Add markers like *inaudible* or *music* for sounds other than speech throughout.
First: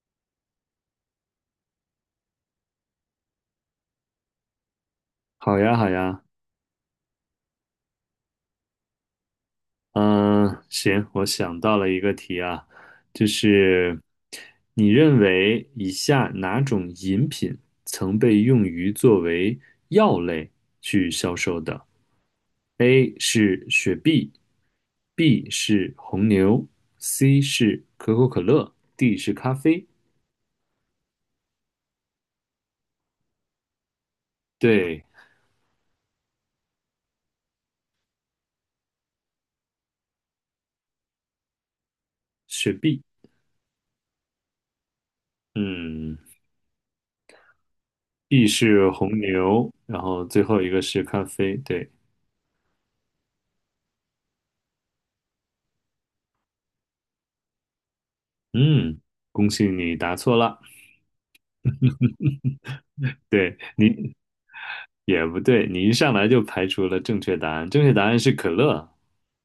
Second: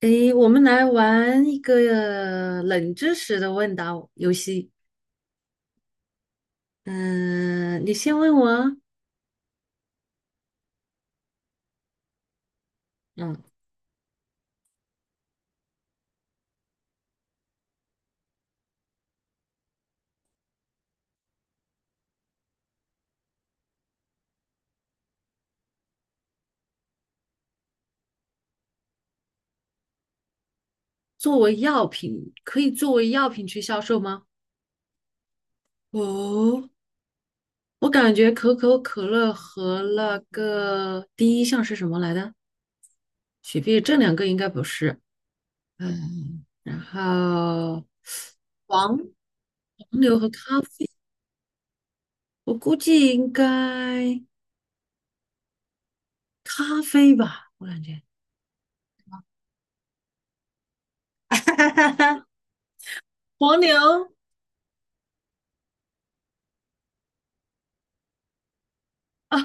诶，我们来玩一个冷知识的问答游戏。好呀，好呀，嗯、你先问我啊。嗯，行，我想到了一个题啊，就嗯，是你认为以下哪种饮品曾被用于作为药类去销售的？A 是雪碧，B 是红牛，C 是可口可乐，D 是咖啡。作为药品，可以作为药品去销售吗？对，哦，我感觉可口可乐和那个第一项是什么来的？雪碧，雪碧，这两个应该不是。嗯嗯，然后，B 是黄红牛，黄然牛后和最咖后一个啡，是咖啡，对，我估计应该咖啡吧，我感觉。嗯，恭喜你答错了。*laughs* 哈哈哈！黄对牛。你也不对，你一上来就排除了正确答案，正确答案是可乐。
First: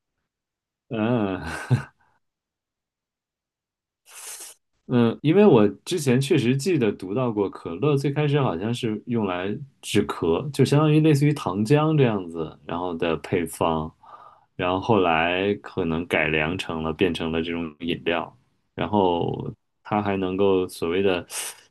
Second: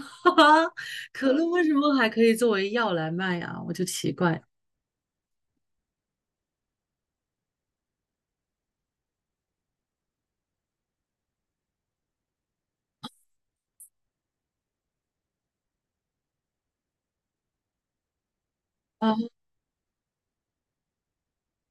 *laughs* 哈，可嗯 乐 *laughs* 为什么还可以作为药来卖啊？我就奇怪。嗯，因为我之前确实记得读到过，可乐最开始好像是用来止咳，就相当于类似于糖浆这样子，然后的配方，然后后来可能改良成了变成了这种饮料。然哦后它还能够所谓的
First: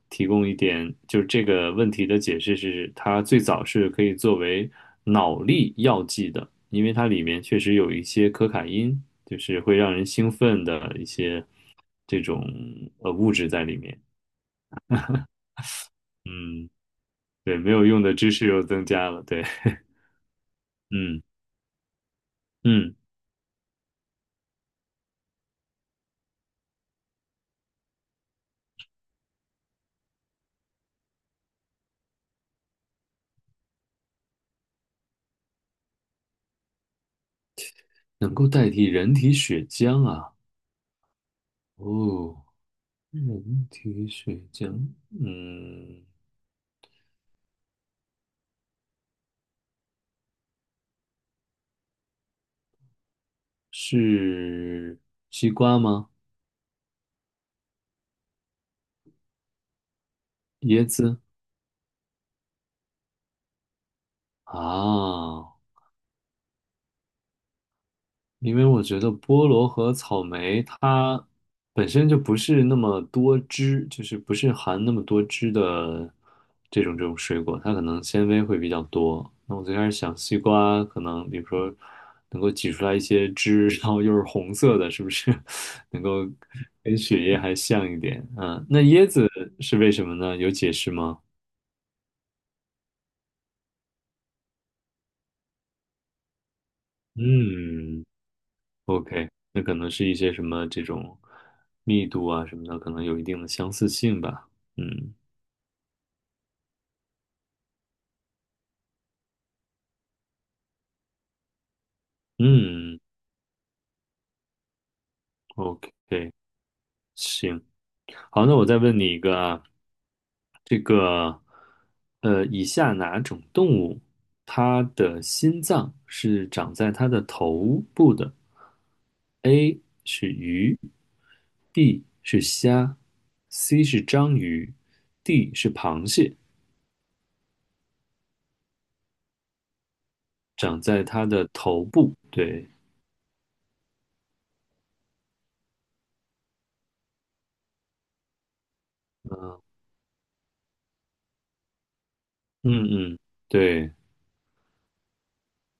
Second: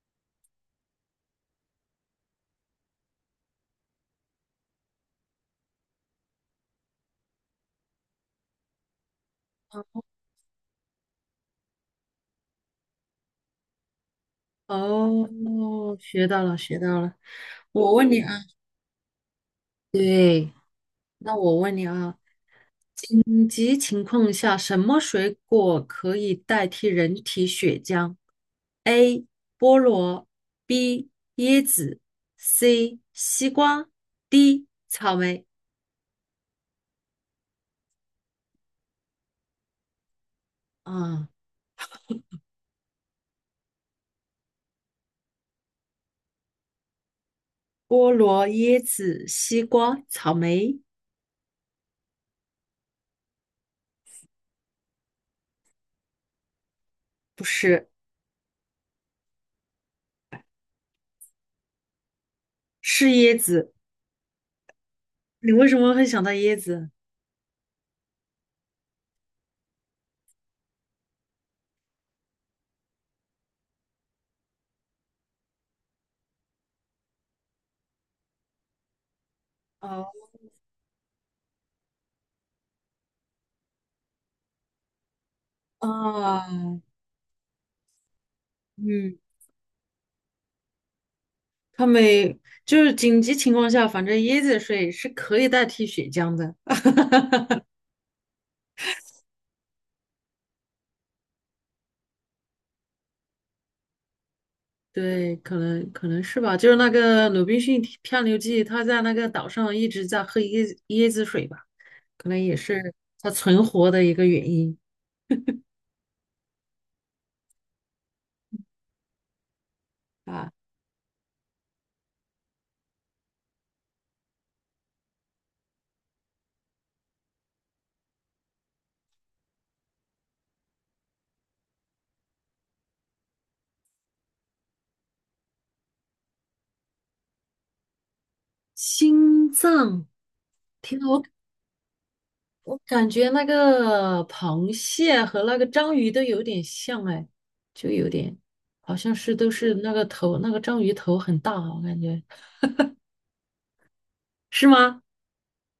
提供一点，就是这个问题的解释是，它最早是可以作为脑力药剂的，因为它里面确实有一些可卡因，就是会让人兴奋的一些这种物质在里面。哦，学到了，嗯，学到了。对，没有我用问的你知啊，识又增加了，对，对，嗯那我问你啊，嗯，紧急情况下，什么水果可以代替人体血浆？A. 菠萝，B. 椰子，C. 西瓜，D. 草莓。能够代替人体血浆啊，啊、哦，人体血浆，嗯。菠萝、椰子、西瓜、草莓，是西瓜吗？不是，椰子是椰子。你啊，为什么会想到椰子？因为我觉得菠萝和草莓它本身就不是那么多汁，就是不是含那么多汁的这种水果，它可能纤维会比较多。那我最开始哦想西瓜可能，比如说能够挤出来一些汁，*laughs* 然后又是红色的，是不是 *laughs* 能够啊，跟血液还像一点？嗯，那椰嗯，子是为什么呢？有解释吗？他们就是紧急情况下，反正椰子水是可以代替血浆的。嗯，OK,那可能是一些什么这种密度啊什么的，可能有一定的相似性吧。嗯对，可能可能是吧。就是那个鲁滨逊漂流记，他在那个岛上一直在喝椰子水吧，可能也是嗯他存活的一个原因，OK,行，好，那我再问你一个啊，啊。这个以下哪种动物它的心脏是长在它的头部的？A 是鱼，B 是虾，C 是章鱼，D 是螃蟹，心脏。长听。在它的头部。对。我感觉那个螃蟹和那个章鱼都有点像哎，就有点，好像是都是那个头，那个章鱼头很大啊，我感觉嗯嗯，对。是吗？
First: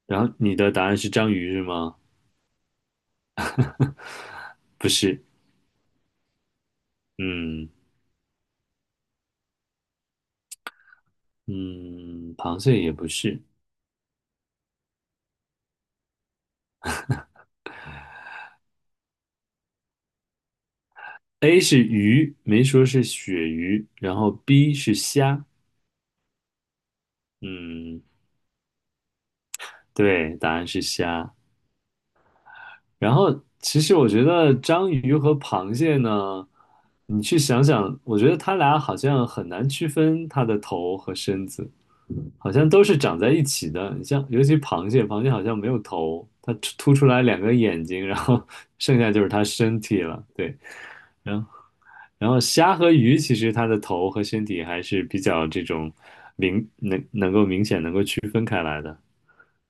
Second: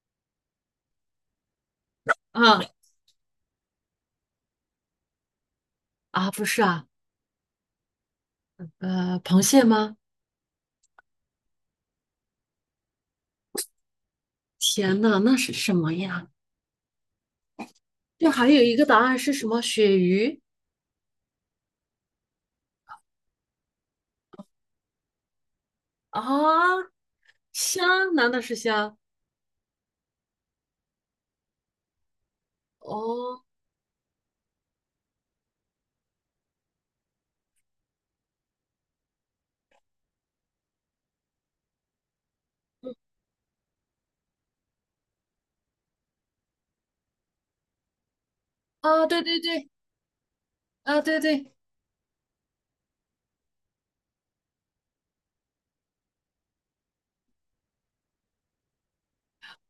然后你的答案是章鱼是吗？啊不是，啊，不是啊，嗯呃，螃蟹吗？嗯，螃蟹也不是。天呐，那是什么呀？这还有一个答案是什么？鳕鱼 A 是鱼，没说是鳕鱼，然后 B 是虾，啊，虾？嗯，难道是虾？对，答案是虾。然后，哦其实我觉得章鱼和螃蟹呢，你去想想，我觉得它俩好像很难区分它的头和身子，好像都是长在一起的。你像，尤其螃蟹，螃蟹好像没有头，它突出来两个眼睛，然后 *laughs* 剩啊，下就对是对它对身体了。对，啊，对然后对，然后虾和鱼，其实它的头和身体还是比较这种明显能够区分开来的。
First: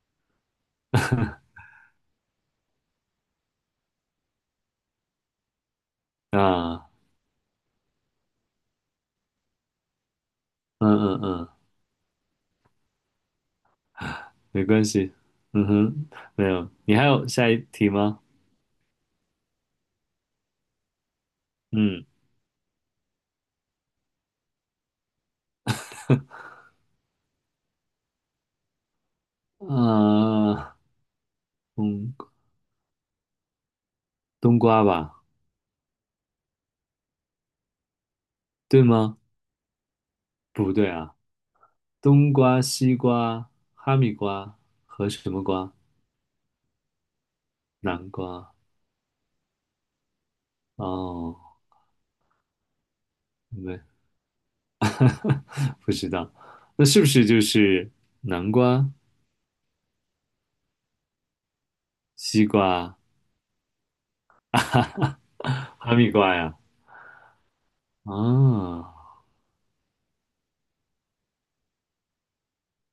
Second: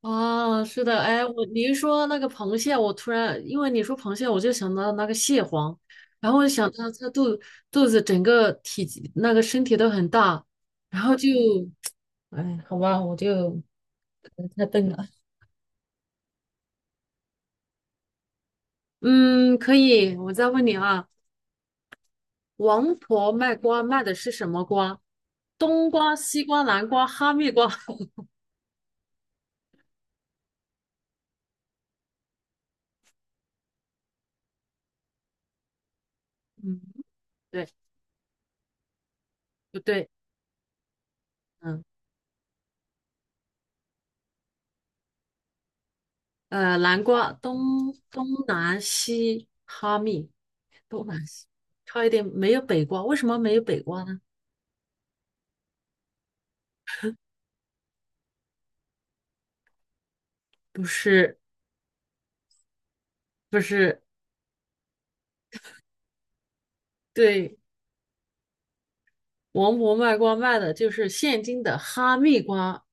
啊，是的，哎，我你一说那个螃蟹，我突然因为你说螃蟹，我就想到那个蟹黄，然后我就想啊，到肚子整个体积那个身体都很大，嗯然后嗯就，嗯。哎，好吧，我就可能没太关笨了。系。嗯哼，没有。你还有下一题吗？嗯，可以，我再问你啊，嗯，王婆卖瓜卖的是什么瓜？冬瓜、西瓜、南瓜、哈密瓜？*laughs* 啊，嗯，冬瓜吧，嗯，对，对吗？不对？不对啊，嗯。冬瓜、西瓜、哈密瓜和什么瓜？呃，南瓜东南东瓜。南西哈密，东南哦，西差一点没有北瓜，为什么没有北没，瓜呢？不知道。那是不是就是南瓜、不是西瓜、不是，哈密瓜呀？对，啊，王婆卖瓜卖的就是现今的哈密瓜，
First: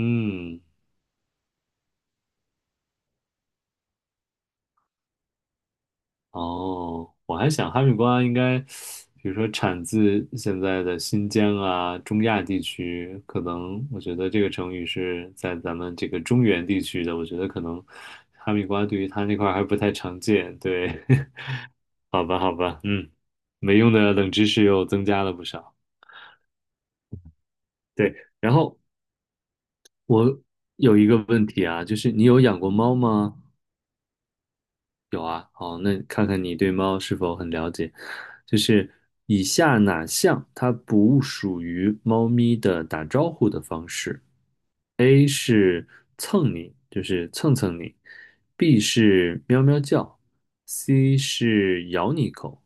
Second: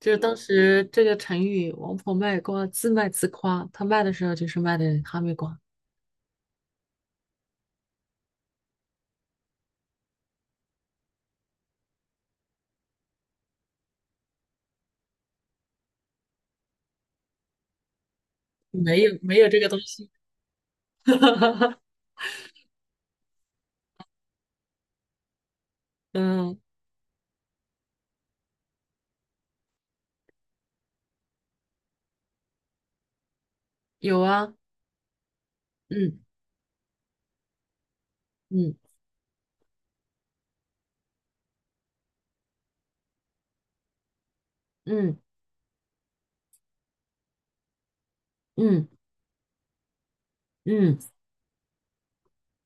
就是当时这个成语“王婆卖瓜，自卖自夸”，她卖的时候就是卖的哈密瓜，哦，我还想哈密瓜应该，比如说产自现在的新疆啊、中亚地区，可能我觉得这个成语是在咱们这个中原地区的，我觉得可能哈密瓜对于它那没块有儿这还个不东太西。常见。对，*laughs* *laughs* 好吧，好吧，嗯，没用的冷知识又增加了不少。嗯，对，然后我有一个问题啊，就是你有养过猫吗？有啊，有啊，好，那嗯看看你对猫是否很了解。就嗯是以下哪项它不属于猫咪的打招呼的方式嗯？A 是蹭你，就是蹭蹭你；B 嗯是喵喵叫嗯；C 是咬你一口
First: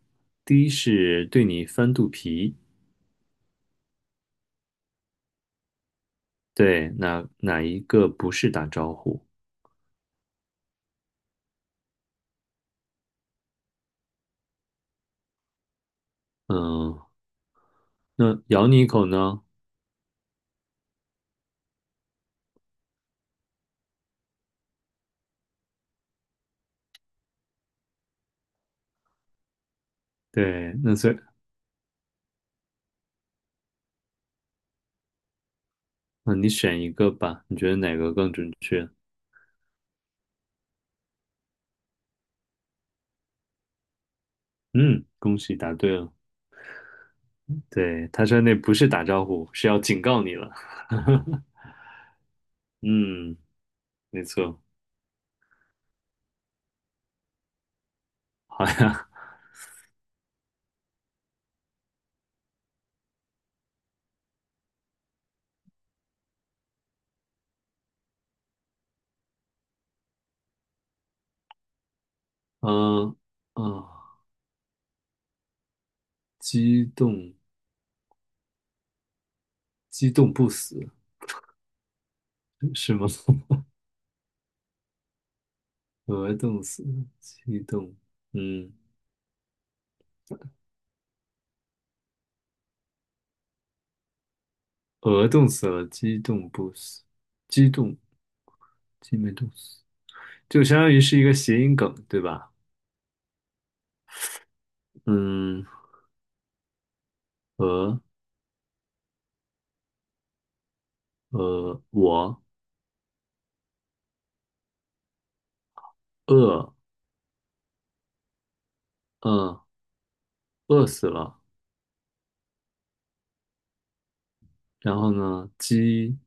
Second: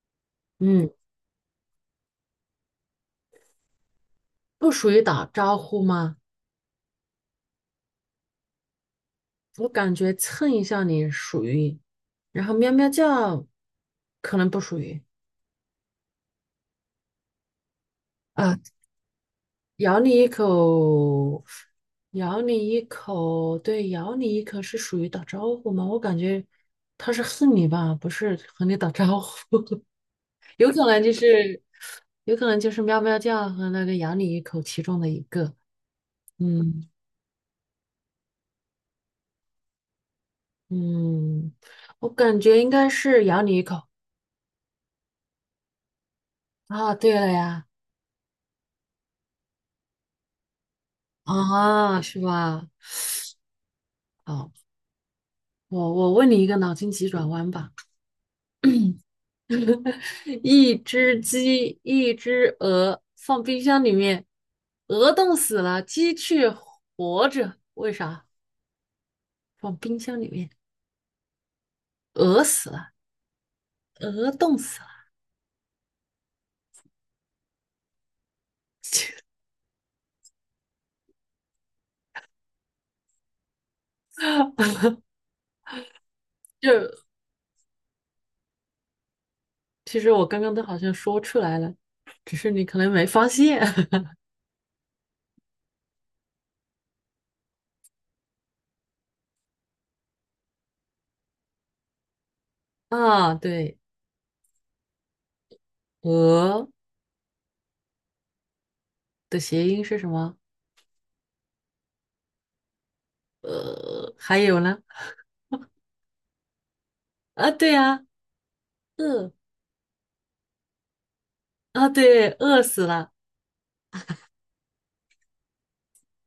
；D 嗯，是对你翻肚皮。不属于打招呼吗？对，哪一个不是打招呼？我感觉蹭一下你属于，然后喵喵叫可能不属于嗯，那啊，咬你一口呢？咬你一口，咬你一口，对，咬你一口是属于打招呼吗？我感觉他是恨你吧，不是和你打招呼，*laughs* 有对，可那能所就以，是，有可能就是喵喵叫和那个咬你一口其中的一个，那你选嗯一个吧，你觉得哪个更准确？嗯，我感觉应该是咬你一口嗯，恭喜答对了。啊，对了呀，对，他说那不是打招呼，是要警告你了。*laughs* 啊，是吧？嗯，没错。啊。我问你一个脑筋急转弯吧，好呀，*laughs* 一只鸡，一只鹅，放冰箱里面，鹅冻死了，鸡却活着，为啥？放冰箱里面，鹅死了，嗯、啊，鹅冻死了。激动，*laughs* 激动不死是吗？*laughs* 鹅冻死了，就激动，嗯，其实我刚刚都好像说出来了，只是你可能没发现。 鹅冻死了，激动不死，激动，激没冻死，就相当于是一个谐音梗，对吧？*laughs* 啊。对，嗯，鹅鹅，的谐音是什么？我呃，还有呢？饿，啊，对啊，饿嗯饿死了，啊，对，饿死了。然后呢，鸡，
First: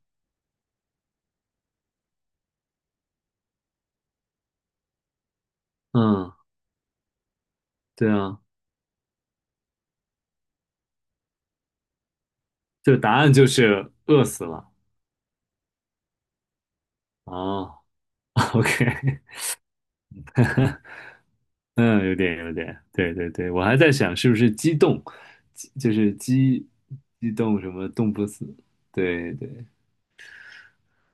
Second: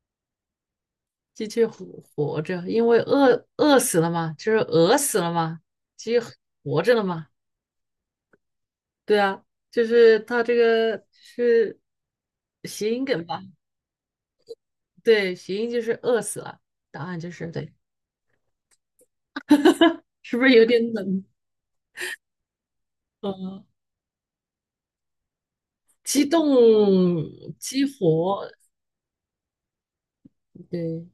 鸡去活活着，因为饿死了嘛，就是饿死了嘛，鸡嗯。活着了嘛，对啊，对啊，就是它这个是谐就音答梗案吧？就是饿死了。对，谐音就是饿死了，答案就是对，啊。*laughs* o k 是不是有点冷？嗯，有点有点，对对对，我呃，还在想是不是激动，激就是激动激什激么动不死，活，对对。对，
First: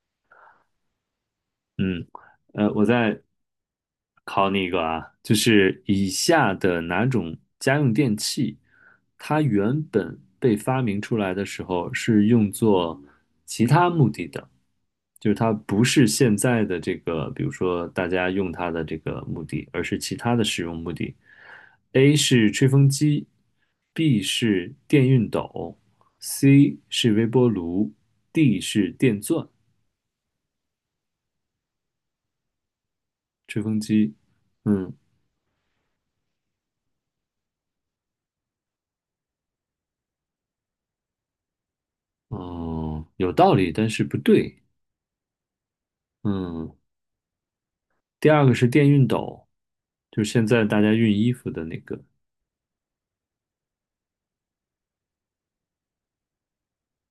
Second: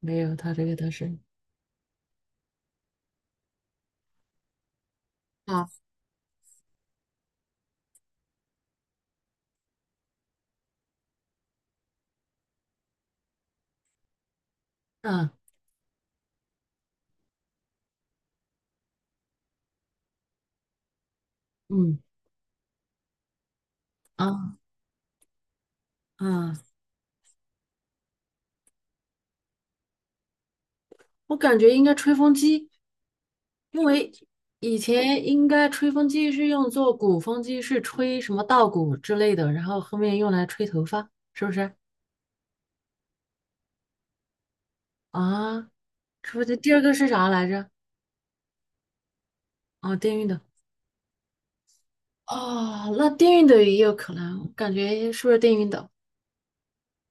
没有，它这个它是嗯，我再考你一个啊，就啊，是以下的哪种家用电器，它原本被发明出来的时候是用作其他目的的，嗯就是它不是现在的这个，比如说大家用它的这个目的，而是其他的使用目的。嗯 A 是吹风机，B 啊是电熨斗啊。，C 是微波炉，D 是电钻，我感觉应该吹风机，吹风因为机。以嗯，前应该吹风机是用作鼓风机，是吹什么稻谷之类的，然后后面用来吹头发，是不是？嗯，有道理，但是不对。啊，吹不是？第嗯，二个是啥来着？第二个是电熨斗，哦，电就熨是斗。现在大家熨衣服的那个。哦，那电熨斗也有可能，我感觉是不是电熨斗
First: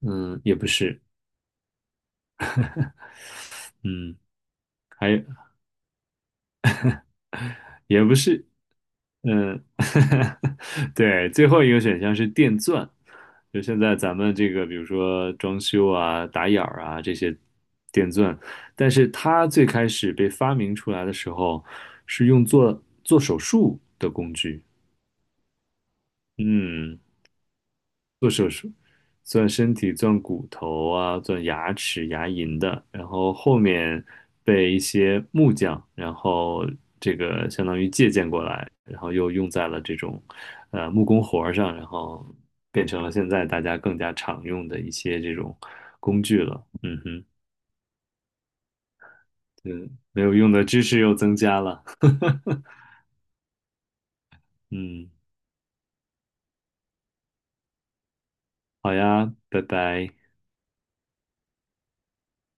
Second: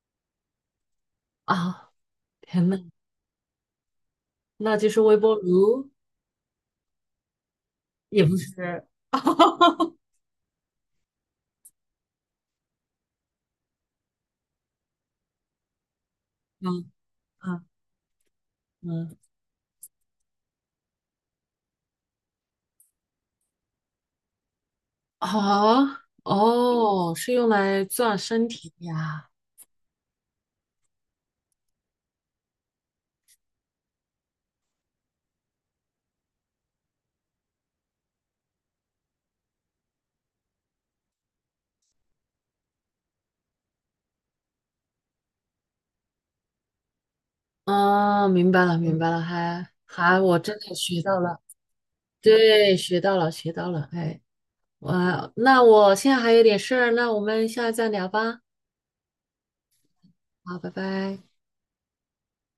嗯，也不是。啊？天呐，嗯，那就是微还波炉，也不也不是。是。嗯，*laughs* *laughs* 对，最后一个选项是电钻，就现在咱们这个，比如说装修啊、打眼儿嗯啊这些嗯电钻，但是嗯，它最开始被发明出来的时候，是用做手术的工具。哦嗯，哦，是用来钻做身手术。体呀。钻身体、钻骨头啊、钻牙齿、牙龈的，然后后面被一些木匠，然后这个相当于借鉴过来，然后又用在了这种木工活儿上，然后变成了现在大家更加常用的一些这种工具了。嗯哼，哦，明白了，明白了，嗯，还，没有我用真的的知识学又到增了，加了。*laughs* 对，学到了，学到了，哎，嗯，那我现在还有点事儿，那我们下次再聊吧，好呀，拜拜。好，拜拜。